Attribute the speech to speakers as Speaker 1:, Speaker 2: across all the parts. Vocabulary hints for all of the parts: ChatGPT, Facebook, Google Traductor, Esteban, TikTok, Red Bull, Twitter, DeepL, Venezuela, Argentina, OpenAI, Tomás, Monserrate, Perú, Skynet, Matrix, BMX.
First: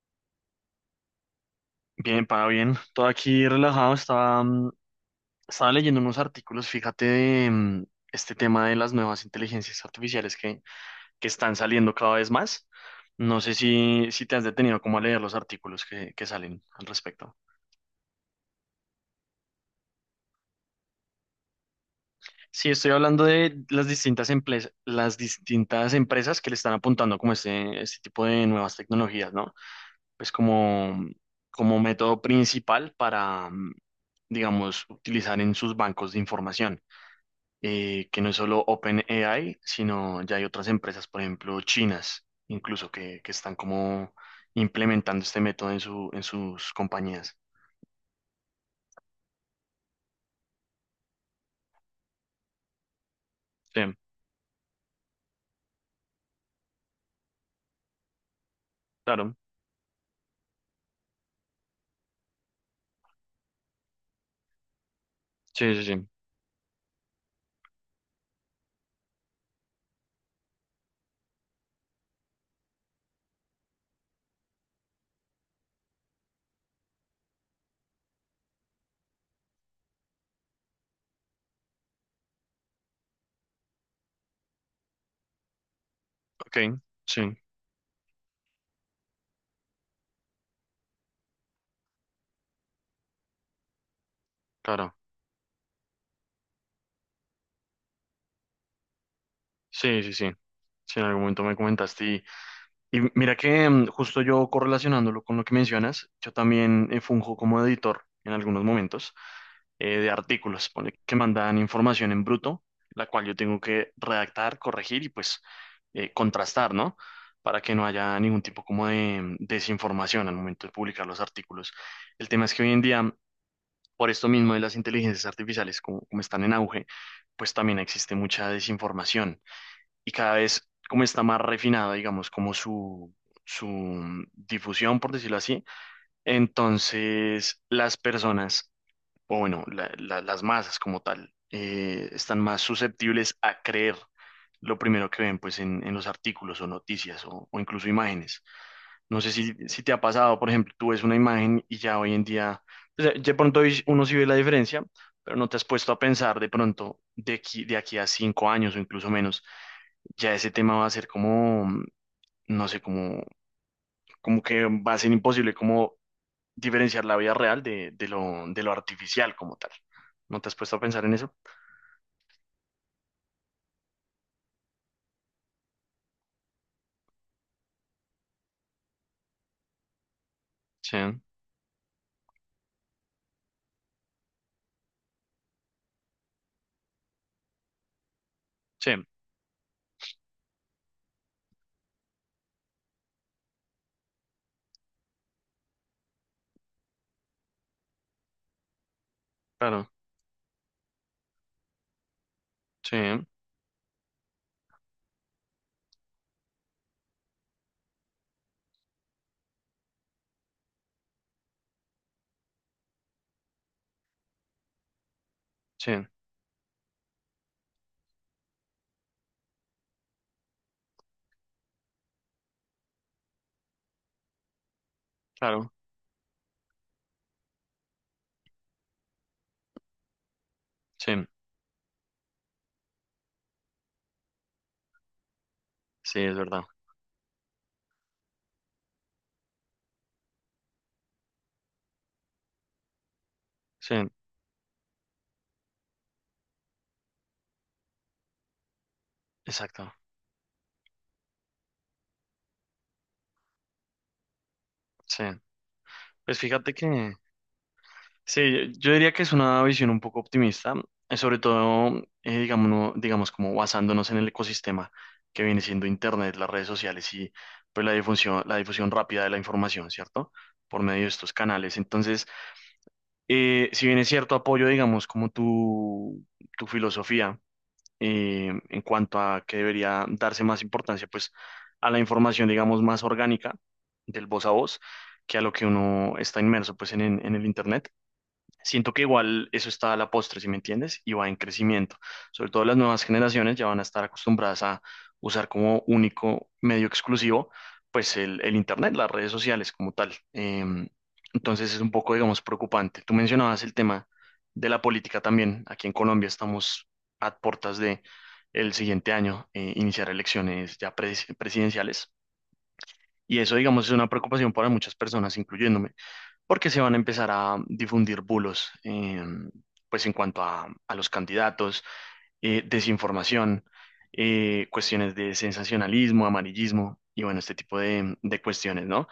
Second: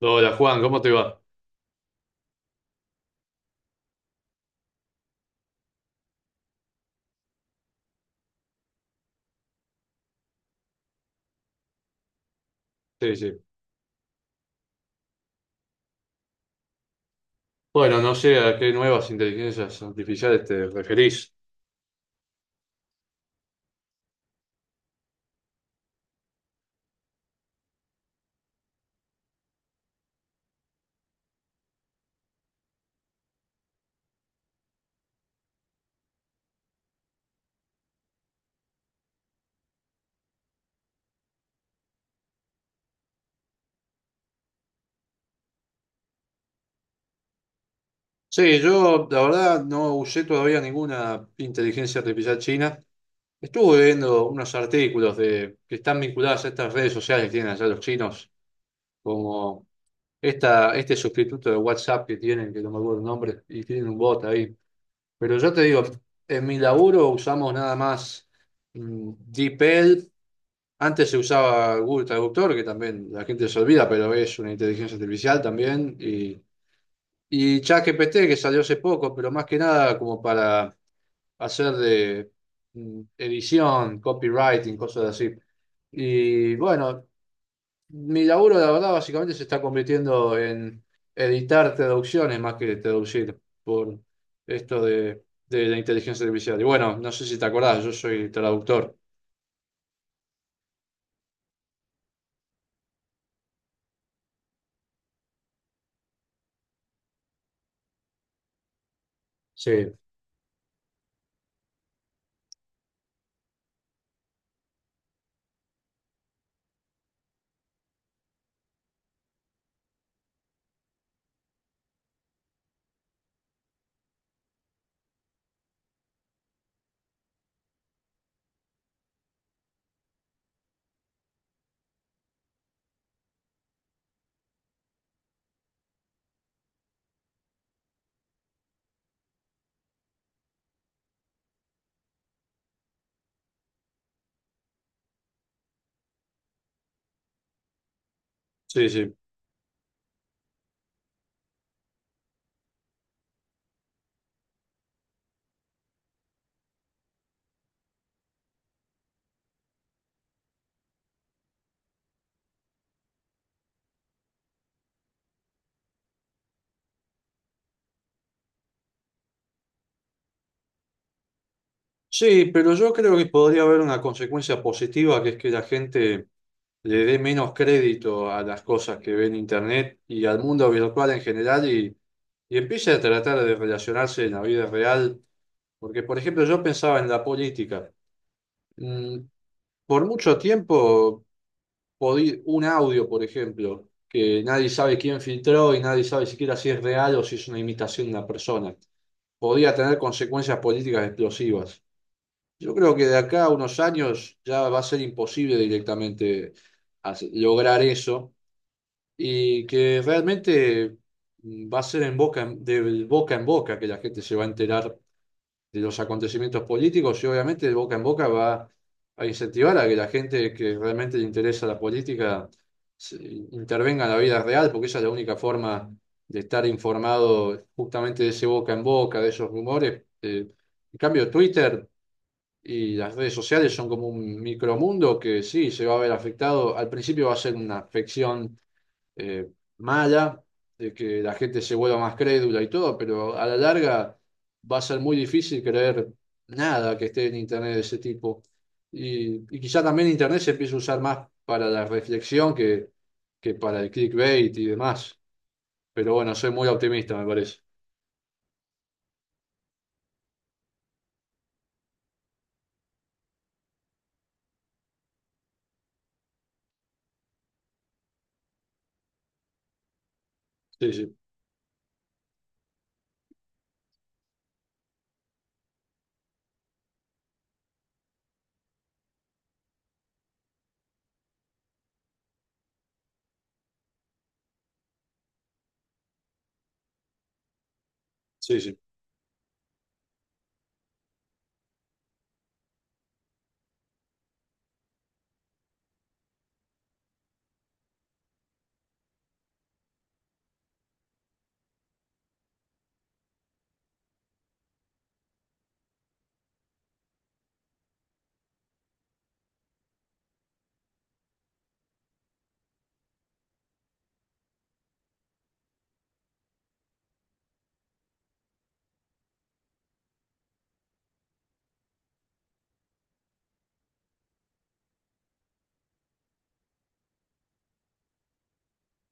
Speaker 1: Hola Juan, ¿cómo te va?
Speaker 2: Bien, para bien. Todo aquí relajado. Estaba leyendo unos artículos, fíjate, de este tema de las nuevas inteligencias artificiales que están saliendo cada vez más.
Speaker 1: Sí,
Speaker 2: No
Speaker 1: sí.
Speaker 2: sé si te has detenido como a leer los artículos que salen al respecto.
Speaker 1: Bueno, no sé a qué nuevas inteligencias artificiales te referís.
Speaker 2: Sí, estoy hablando de las distintas empresas, que le están apuntando como este tipo de nuevas tecnologías, ¿no? Pues como método principal para, digamos, utilizar en sus bancos de información. Que no es solo OpenAI, sino ya hay otras empresas, por ejemplo, chinas, incluso que están como implementando este método en sus compañías.
Speaker 1: Sí, yo la verdad no usé todavía ninguna inteligencia artificial china. Estuve
Speaker 2: Sí,
Speaker 1: viendo unos artículos de, que están vinculados a estas redes sociales que tienen allá los chinos,
Speaker 2: claro.
Speaker 1: como esta, este sustituto de WhatsApp que tienen, que no me acuerdo el nombre, y tienen un bot ahí. Pero yo te
Speaker 2: Sí,
Speaker 1: digo,
Speaker 2: sí, sí.
Speaker 1: en mi laburo usamos nada más DeepL. Antes se usaba Google Traductor, que también la gente se olvida, pero es una inteligencia artificial también. Y y ChatGPT, que salió hace poco, pero más que nada como para hacer de edición, copywriting, cosas así. Y
Speaker 2: Ok,
Speaker 1: bueno,
Speaker 2: sí,
Speaker 1: mi laburo, la verdad, básicamente se está convirtiendo en editar traducciones más que traducir por esto
Speaker 2: claro.
Speaker 1: de la inteligencia artificial. Y bueno, no sé si te acordás, yo soy traductor.
Speaker 2: Sí, sí, sí. Sí, en algún momento me comentaste. Y mira que justo yo correlacionándolo con lo que mencionas, yo también funjo como editor en algunos momentos
Speaker 1: Sí,
Speaker 2: de artículos, pone que mandan información en bruto, la cual yo tengo que redactar, corregir y pues contrastar, ¿no? Para que no haya ningún tipo como de desinformación al momento de publicar los artículos. El tema es que hoy en día, por esto mismo de las inteligencias artificiales, como están en auge, pues también existe mucha desinformación y cada vez como está más refinado, digamos, como su difusión, por decirlo así, entonces las personas, o bueno, las masas como tal, están más susceptibles a creer lo primero que ven, pues, en los artículos o noticias o incluso imágenes.
Speaker 1: sí, sí.
Speaker 2: No sé si te ha pasado, por ejemplo, tú ves una imagen y ya hoy en día, pues, de pronto hoy uno sí ve la diferencia, pero no te has puesto a pensar de pronto de aquí a 5 años o incluso menos ya ese tema va a ser como, no sé, como, como que va a ser imposible como diferenciar la vida real de lo artificial como tal. ¿No te has puesto a pensar en eso?
Speaker 1: Sí, pero yo creo que podría haber una consecuencia positiva, que es que la gente le dé menos crédito a las cosas que ve en Internet y al mundo
Speaker 2: Sí,
Speaker 1: virtual en general y empiece a tratar de relacionarse en la vida real. Porque, por ejemplo, yo pensaba en la política.
Speaker 2: sí,
Speaker 1: Mm, por mucho tiempo, un audio, por ejemplo, que nadie sabe quién filtró y nadie sabe siquiera si es real o si es una imitación de una persona, podía
Speaker 2: claro,
Speaker 1: tener consecuencias políticas explosivas. Yo creo
Speaker 2: sí,
Speaker 1: que de acá a unos años ya va a ser imposible directamente lograr eso y que realmente va a ser en de boca en boca que la gente se va a enterar de
Speaker 2: sí,
Speaker 1: los acontecimientos políticos y obviamente de boca en boca va a incentivar a que la gente que realmente le interesa la política se- intervenga en la vida real, porque esa es la única
Speaker 2: claro,
Speaker 1: forma de estar informado justamente de ese boca en boca, de esos rumores. En
Speaker 2: sí,
Speaker 1: cambio, Twitter y las redes sociales son como un micromundo que sí, se va a ver
Speaker 2: sí, es verdad,
Speaker 1: afectado. Al principio va a ser una afección eh, mala, de que la gente se vuelva más crédula y todo, pero a la
Speaker 2: sí,
Speaker 1: larga va a ser muy difícil creer nada que esté en Internet de ese tipo. Y y quizá
Speaker 2: exacto,
Speaker 1: también Internet se empiece a usar más para la reflexión que para el clickbait y demás.
Speaker 2: sí.
Speaker 1: Pero bueno,
Speaker 2: Pues
Speaker 1: soy muy
Speaker 2: fíjate que,
Speaker 1: optimista, me parece.
Speaker 2: sí, yo diría que es una visión un poco optimista, sobre todo, digamos, digamos, como basándonos en el ecosistema que viene siendo Internet, las redes sociales y pues la difusión rápida de la información, ¿cierto? Por
Speaker 1: Sí,
Speaker 2: medio de
Speaker 1: sí,
Speaker 2: estos canales. Entonces, si bien es cierto, apoyo, digamos, como tu filosofía en cuanto a que debería darse más importancia, pues, a la información, digamos, más orgánica del voz a voz, que a lo que uno está inmerso, pues, en el Internet.
Speaker 1: sí, sí,
Speaker 2: Siento que igual eso está a la postre, si me entiendes, y va en crecimiento. Sobre todo las nuevas generaciones ya van a estar acostumbradas a usar como único medio exclusivo, pues el Internet, las redes sociales como tal. Entonces es un poco, digamos, preocupante. Tú mencionabas el tema de la política también. Aquí en Colombia estamos a puertas de el siguiente año, iniciar elecciones ya presidenciales. Y eso, digamos, es una preocupación para muchas personas, incluyéndome porque se van a empezar a difundir bulos, pues en cuanto a los candidatos, desinformación, cuestiones de sensacionalismo, amarillismo y bueno, este tipo de cuestiones, ¿no?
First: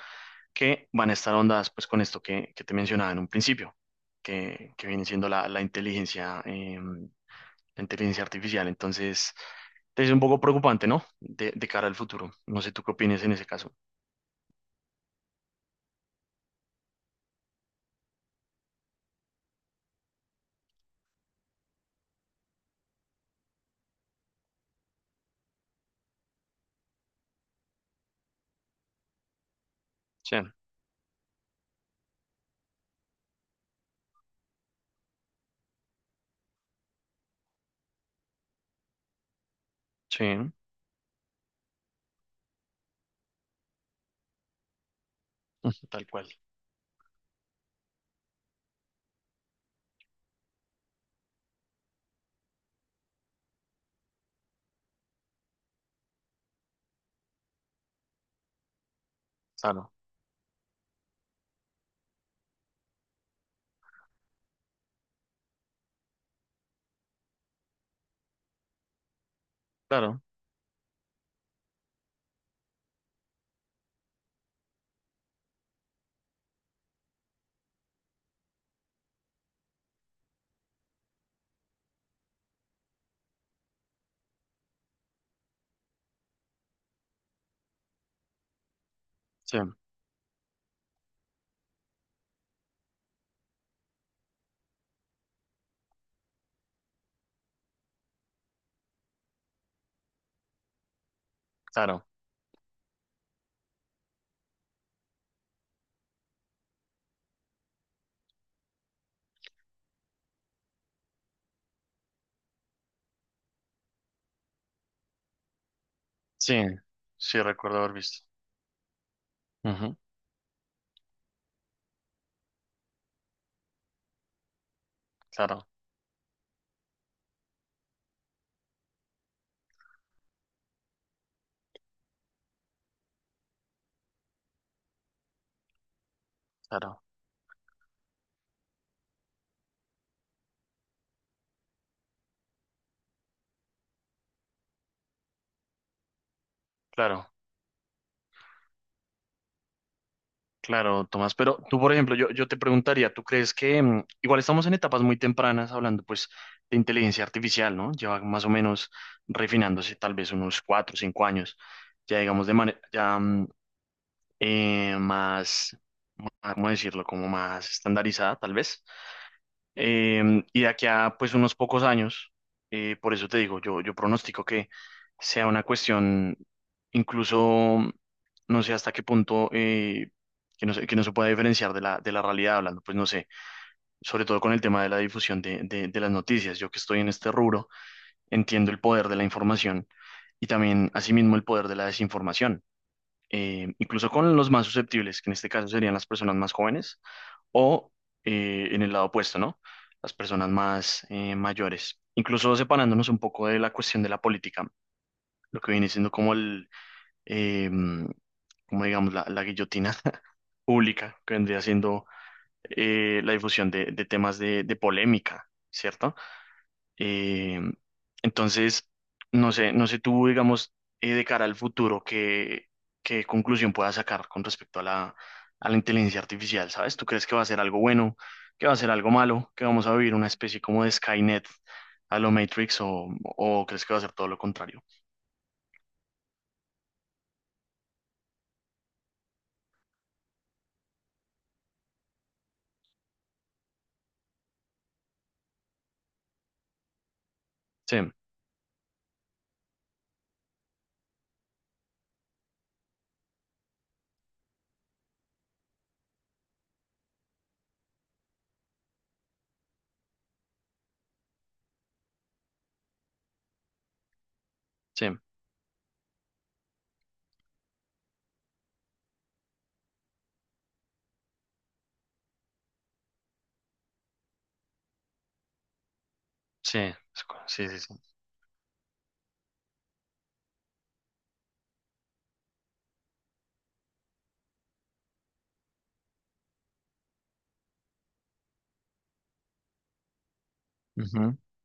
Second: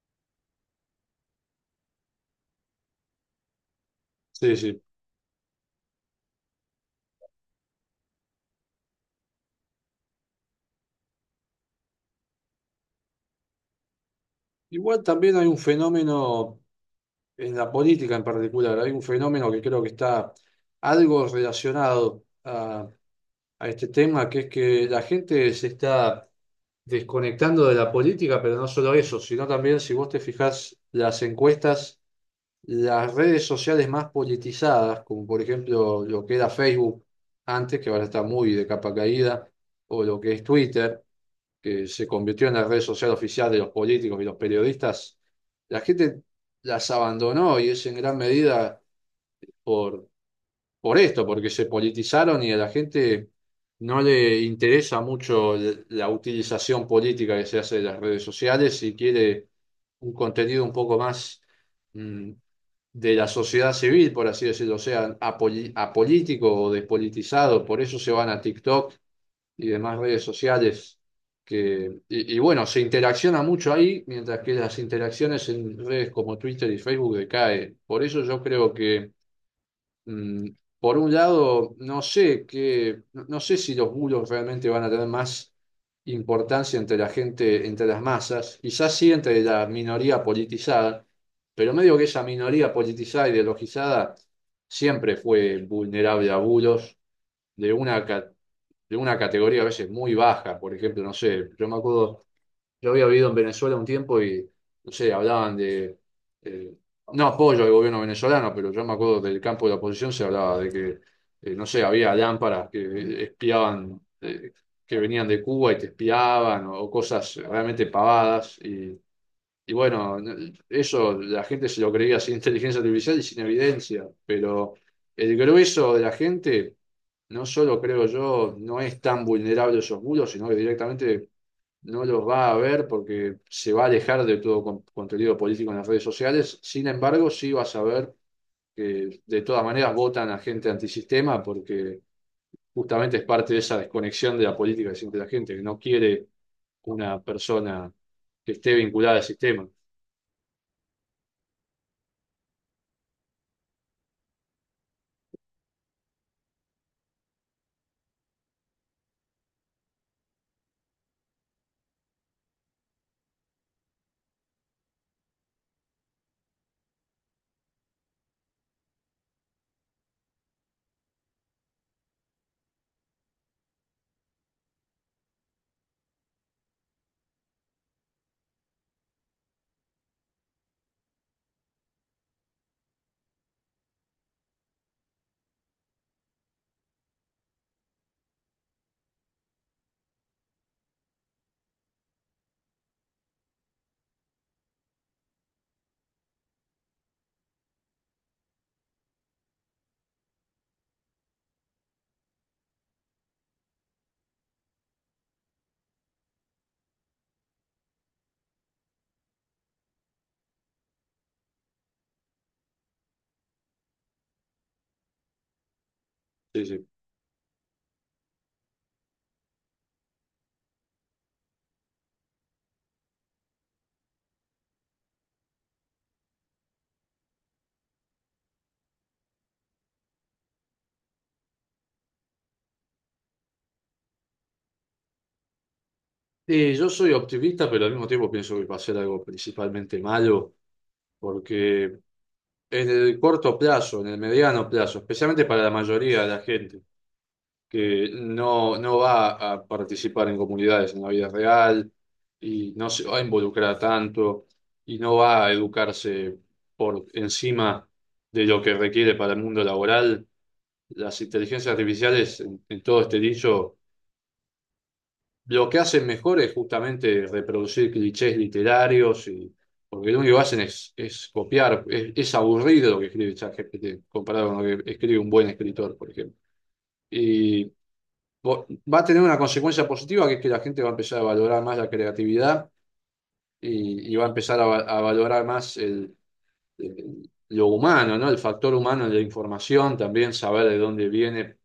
Speaker 2: Que van a estar ondas pues con esto que te mencionaba en un principio,
Speaker 1: sí,
Speaker 2: que,
Speaker 1: sí.
Speaker 2: que viene siendo la inteligencia artificial. Entonces, es un poco preocupante, ¿no? De cara al futuro. No sé tú qué opinas en ese caso.
Speaker 1: Igual también hay un fenómeno en la política en particular, hay un fenómeno que creo que está algo relacionado a este tema, que es que la gente se está desconectando de la política, pero no solo eso, sino también si vos te
Speaker 2: Sí,
Speaker 1: fijás las encuestas, las redes sociales más politizadas, como por ejemplo lo que era Facebook antes, que ahora está muy de capa caída, o lo que es
Speaker 2: sí,
Speaker 1: Twitter, que se convirtió en la red social oficial de los políticos y los periodistas, la
Speaker 2: tal
Speaker 1: gente
Speaker 2: cual.
Speaker 1: las abandonó y es en gran medida por esto, porque se politizaron y a la gente no le interesa mucho la utilización política que se hace de las redes sociales y quiere
Speaker 2: Claro,
Speaker 1: un contenido un poco más mm, de la sociedad civil, por así decirlo, o sea, apolítico o despolitizado, por eso se van a TikTok y demás
Speaker 2: claro,
Speaker 1: redes sociales. Y bueno, se interacciona mucho ahí, mientras que las interacciones en redes como Twitter y Facebook decaen. Por eso yo creo que Mm, por un lado, no sé si los muros realmente van a tener más importancia entre la gente, entre las masas, quizás sí entre
Speaker 2: sí,
Speaker 1: la minoría politizada, pero medio que esa minoría politizada y ideologizada siempre fue vulnerable a bulos de de una categoría a veces muy baja, por ejemplo, no sé, yo me
Speaker 2: claro.
Speaker 1: acuerdo yo había vivido en Venezuela un tiempo y, no sé, hablaban eh, no apoyo al gobierno venezolano, pero yo me acuerdo del campo de la oposición se hablaba de no sé, había lámparas que espiaban, que venían de Cuba y te
Speaker 2: Sí,
Speaker 1: espiaban, o cosas
Speaker 2: sí recuerdo
Speaker 1: realmente
Speaker 2: haber visto.
Speaker 1: pavadas. Y y
Speaker 2: Ujú.
Speaker 1: bueno, eso la gente se lo creía sin inteligencia artificial y sin evidencia, pero el
Speaker 2: Claro,
Speaker 1: grueso de la gente, no solo creo yo, no es tan vulnerable a esos bulos, sino que directamente no los va a ver porque se va a alejar de todo contenido político en las redes sociales. Sin
Speaker 2: claro,
Speaker 1: embargo, sí vas a ver que de todas maneras votan a gente antisistema porque justamente es parte de esa desconexión de la política que siente la gente, que no quiere una
Speaker 2: claro,
Speaker 1: persona que esté vinculada al sistema.
Speaker 2: claro, Tomás. Pero tú, por ejemplo, yo te preguntaría, ¿tú crees que igual estamos en etapas muy tempranas hablando pues de inteligencia artificial, ¿no? Lleva más o menos refinándose tal vez unos 4 o 5 años, ya digamos de manera ya eh, más, más, ¿cómo decirlo? Como más estandarizada, tal vez. Y de aquí a pues unos pocos años, por eso te digo, yo pronostico que sea una cuestión incluso, no sé hasta qué punto, que no se pueda diferenciar de la realidad hablando, pues no sé, sobre todo con el tema de la difusión de las noticias. Yo que estoy en este rubro, entiendo el poder de la información y también asimismo el poder de la desinformación. Incluso con los más susceptibles, que en este caso serían las personas más jóvenes o en el lado opuesto, ¿no? Las personas más mayores. Incluso separándonos un poco de la cuestión de la política, lo que viene siendo como eh, mm, como digamos, la guillotina pública, que vendría siendo la difusión de temas de polémica, ¿cierto?
Speaker 1: Sí, sí.
Speaker 2: Eh, entonces, no sé tú, digamos, de cara al futuro, qué conclusión puedas sacar con respecto a la inteligencia artificial, ¿sabes? ¿Tú crees que va a ser algo bueno, que va a ser algo malo, que vamos a vivir una especie como de Skynet a lo Matrix o crees que va a ser todo lo contrario?
Speaker 1: Sí, yo soy optimista, pero al mismo tiempo pienso que va a ser algo principalmente malo, porque en el corto plazo, en el mediano plazo, especialmente para la mayoría de la gente,
Speaker 2: Sí,
Speaker 1: que no, no va a participar en comunidades en la vida real y no se va a involucrar tanto y no va a educarse por encima de lo que requiere para el mundo laboral. Las inteligencias artificiales, en todo este dicho,
Speaker 2: sí,
Speaker 1: lo que hacen mejor es justamente reproducir clichés literarios y porque lo único que hacen es copiar, es aburrido lo que escribe ChatGPT comparado con lo que escribe un buen escritor, por ejemplo.
Speaker 2: sí,
Speaker 1: Y
Speaker 2: sí, sí, sí.
Speaker 1: vo- va a tener una consecuencia positiva, que es que la gente va a empezar a valorar más la creatividad y va a empezar a valorar más lo humano, ¿no? El factor humano de la información, también saber de dónde
Speaker 2: Ujú.
Speaker 1: viene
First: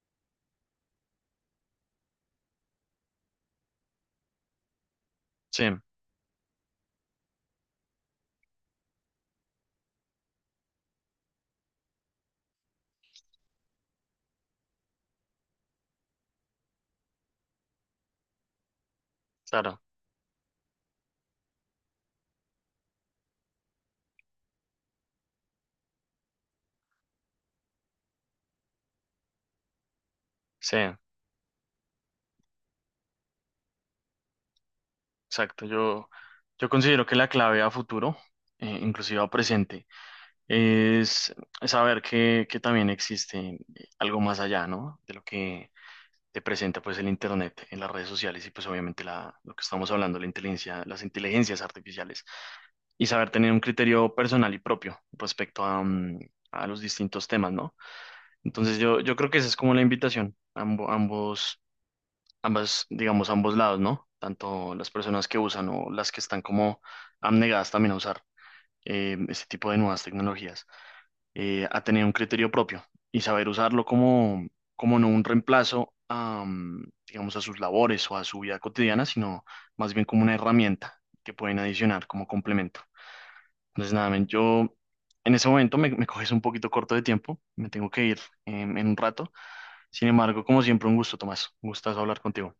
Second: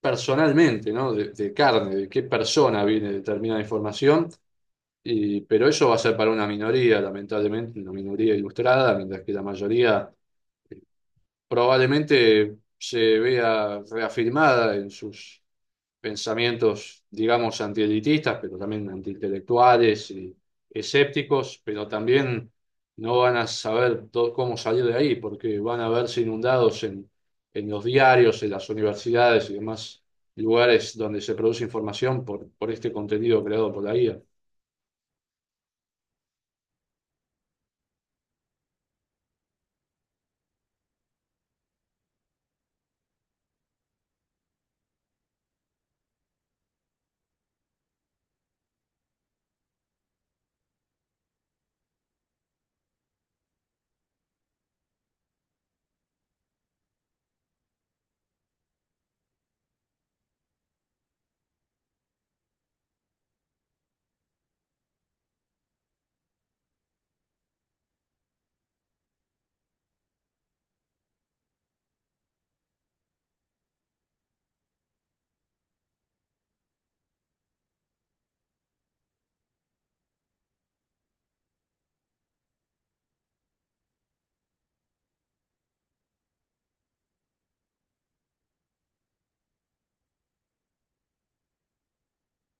Speaker 1: personalmente, ¿no? De carne, de qué persona viene determinada información. Y,
Speaker 2: Sí,
Speaker 1: pero eso va a ser para una minoría, lamentablemente, una minoría ilustrada, mientras que la mayoría probablemente se vea reafirmada en sus pensamientos, digamos, antielitistas, pero también
Speaker 2: claro,
Speaker 1: antiintelectuales y escépticos, pero también no van a saber cómo salir de ahí, porque van a verse inundados en los diarios, en las universidades y demás
Speaker 2: sí,
Speaker 1: lugares donde se produce información por este contenido creado por la IA.
Speaker 2: exacto. Yo considero que la clave a futuro, inclusive a presente, es saber que también existe algo más allá, ¿no? De lo que te presenta pues el internet en las redes sociales y pues obviamente la, lo que estamos hablando, la inteligencia, las inteligencias artificiales y saber tener un criterio personal y propio respecto a, a los distintos temas, ¿no? Entonces yo creo que esa es como la invitación, ambos, ambas, digamos, ambos lados, ¿no? Tanto las personas que usan o las que están como abnegadas también a usar este tipo de nuevas tecnologías, a tener un criterio propio y saber usarlo como no un reemplazo a, digamos, a sus labores o a su vida cotidiana, sino más bien como una herramienta que pueden adicionar como complemento. Entonces, nada, men, yo en ese momento me coges un poquito corto de tiempo, me tengo que ir en un rato. Sin embargo, como siempre, un gusto, Tomás. Un gustazo hablar contigo.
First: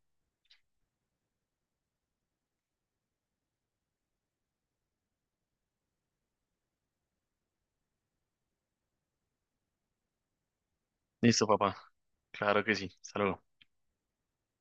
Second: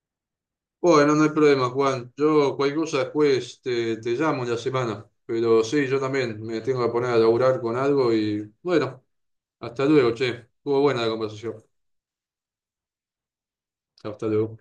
Speaker 1: Bueno, no hay problema, Juan. Yo cualquier cosa después te llamo en la semana. Pero sí, yo también me tengo que poner a laburar con algo y bueno, hasta luego, che. Estuvo buena la
Speaker 2: Listo,
Speaker 1: conversación.
Speaker 2: papá. Claro que sí. Hasta luego.
Speaker 1: Hasta luego.